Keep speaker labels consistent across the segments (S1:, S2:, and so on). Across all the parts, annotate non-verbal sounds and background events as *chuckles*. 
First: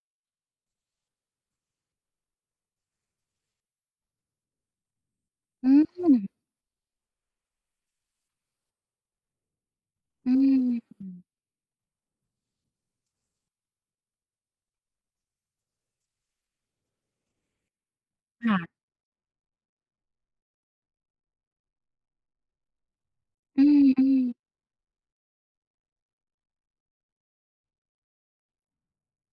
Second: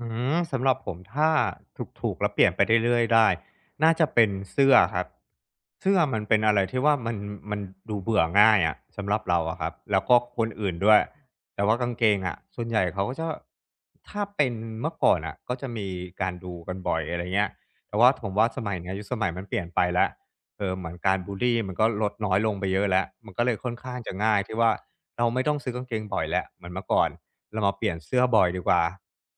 S1: อื้อฮือ สำหรับผมถ้าถูก ๆ แล้วเปลี่ยนไปเรื่อย เรื่อยได้ น่าจะเป็นเสื้อครับ
S2: อื
S1: เสื้อมัน
S2: ม
S1: เป็นอะไรที่ว่ามัน มันดูเบื่อง่ายอะสำหรับเราอะครับ แล้วก็
S2: อื
S1: ค
S2: ม
S1: นอื่นด้ว
S2: อ
S1: ย
S2: ือ
S1: แต่ว่ากางเกงอะส่วนใหญ่เขาก็จะ ถ้าเป็นเมื่อก่อนน่ะ ก็จะมีการดูกันบ่อย อะไรเงี้ย แต่ว่าถมว
S2: ค
S1: ่า
S2: ่
S1: ส
S2: ะ
S1: มัยเนี้ย ยุคสมัยมันเปลี่ยนไปแล้ว เอ่อ เหมือนการบุลลีมันก็ลดน้อยลงไปเยอะแล้ว มันก็เลย
S2: อื
S1: ค่อนข้างจะ
S2: อ
S1: ง่
S2: ๆ
S1: ายที่ว่า เราไม่ต้องซื้อกางเกงบ่อยแล้ว เหมือนเมื่อก่อนเรามาเปลี่ยนเสื้อบ่อยดีกว่า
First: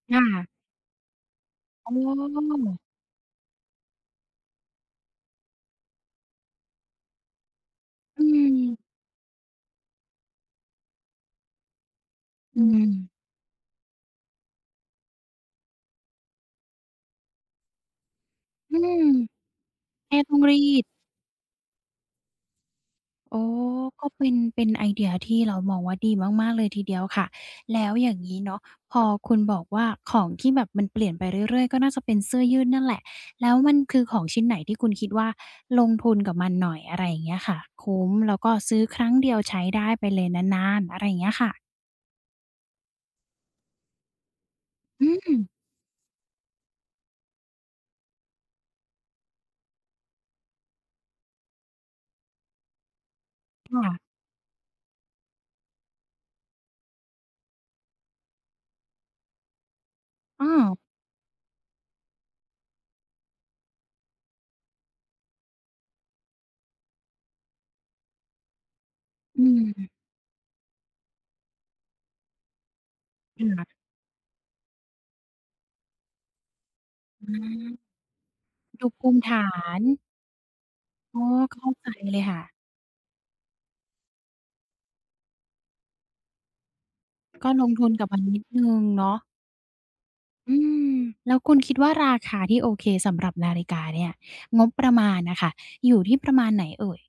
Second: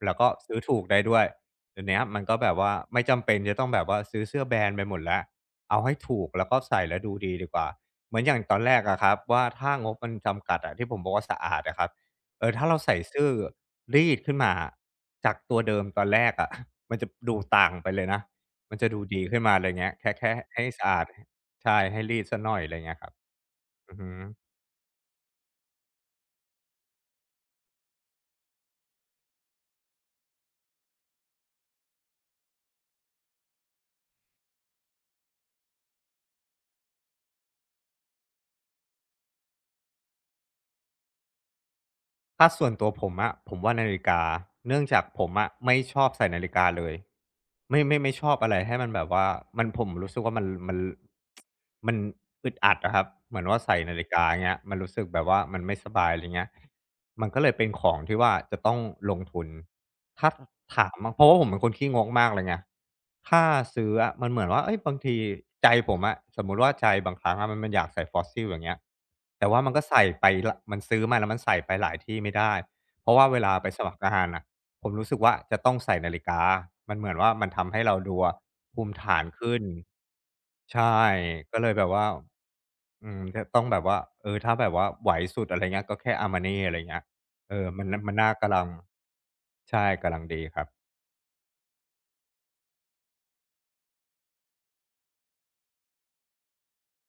S1: แล้
S2: ค
S1: ว
S2: ่
S1: ก็
S2: ะ
S1: ซื้อถูกได้ด้วย เดี๋ยว
S2: อ
S1: เนี้ยมันก็แบบว่า
S2: ๋อ
S1: ไม่จำเป็นจะต้องแบบว่าซื้อเสื้อแบรนด์ไปหมดแล้ว เอาให้ถูก แล้วก็ใส่แล้วดูดีดีกว่า เหม
S2: อ
S1: ือ
S2: ื
S1: นอย่างตอนแร
S2: ม
S1: กอะครับว่า ถ้างบมันจำกัดอะที่ผมบอกว่า "สะอาดอะครับ" เอ่อ
S2: อื
S1: ถ้าเราใส่
S2: ม
S1: ซื่อรีดขึ้นมาจากตัวเดิมตอนแรกอะ *chuckles* มันจะดูต่างไปเลยนะ
S2: อ
S1: มั
S2: ื
S1: นจะด
S2: ม
S1: ูดีขึ้นมาเลย เงี้ย แค
S2: แ
S1: ่
S2: ค่
S1: แค่
S2: ต้องร
S1: ใ
S2: ี
S1: ห้ส
S2: ด
S1: ะอาด ห ใช่ ให้รีดสักหน่อย อะไรเงี้ยครับ
S2: อ๋อ
S1: อือฮ
S2: ก็เป็น
S1: ึ
S2: เป็นไอเดียที่เรามองว่าดีมาก ๆ เลยทีเดียวค่ะ แล้วอย่างงี้เนาะ พอคุณบอกว่าของที่แบบมันเปลี่ยนไปเรื่อย ๆ ก็น่าจะเป็นเสื้อยืดนั่นแหละ แล้วมันคือของชิ้นไหน? ที่คุณคิดว่าลงทุนกับมันหน่อย อะไรอย่างเงี้ยค่ะ คุ้ม แล้วก็ซื้อครั้งเดียวใช้ได้ไปเลยนาน ๆ อะไรอย่างเงี้ยค่ะ
S1: ถ้าส่วนตัวผมอะผมว่านาฬิกา เนื่องจา
S2: อ
S1: ก
S2: ื
S1: ผมอ
S2: ม
S1: ะไม่ชอบใส่นาฬิกาเลย ไม่ ไม่ชอบอะไรให้มันแบบว่ามัน ผมรู้สึกว่า มัน มัน ร *tsk* มันอึดอัดอะครับ เหมือนว่าใส
S2: ค
S1: ่
S2: ่
S1: นา
S2: ะ
S1: ฬิกา เงี้ย มันรู้สึกแบบว่ามันไม่สบาย อะไรเงี้ย มันก็เลยเป็นของที่ว่าจะต้องลงทุน ถ้า
S2: อา
S1: ถามอะ เพราะว่าผมเป็นคนขี้งกมากเลยไง ถ้าซื้ออะมันเหมือนว่า เอ๊ย บางทีใจผมอะสมมุติว่าใจบางครั้งอะมัน มันอยากใส่ Fossil อย่างเงี้ย
S2: อ
S1: แ
S2: ื
S1: ต่ว่ามันก็
S2: ม
S1: ใส่ไปแล้ว มันซื้อมาแล้วมันใส่ไปหลายที่ไม่ได้ เพราะว่าเวลาไป
S2: *unintelligible*
S1: สมัครงานน่ะ ผมรู้สึกว่า จะต้องใส่นาฬิกา มันเหมือน
S2: อ
S1: ว
S2: ื
S1: ่ามันท
S2: ม
S1: ำให้เราดูอะภ
S2: ด
S1: ู
S2: ู
S1: มิ
S2: ภ
S1: ฐ
S2: ูม
S1: า
S2: ิ
S1: น
S2: ฐา
S1: ขึ้น
S2: น
S1: ใช่
S2: อ๋อ เ
S1: ก็
S2: ข้
S1: เล
S2: า
S1: ยแบ
S2: ใจ
S1: บว่า
S2: เลยค่ะ
S1: อืม ก็ต้องแบบว่า เอ่อ ถ้าแบบว่าไหวสุด อะไรเงี้ย ก็แค่ Armani อะไรเงี้ย
S2: ก็
S1: เอ่
S2: ล
S1: อ
S2: งท
S1: มั
S2: ุ
S1: น
S2: น
S1: น
S2: กับ
S1: มั
S2: ม
S1: น
S2: ัน
S1: น่า
S2: นิด
S1: กะล
S2: หนึ
S1: ั
S2: ่
S1: ง
S2: งเนาะ
S1: ใช่ กำลัง ดี
S2: อื
S1: ครับ
S2: ม แล้วคุณคิดว่าราคาที่โอเคสำหรับนาฬิกาเนี่ย งบประมาณน่ะค่ะ อยู่ที่ประมาณไหนเอ่ย?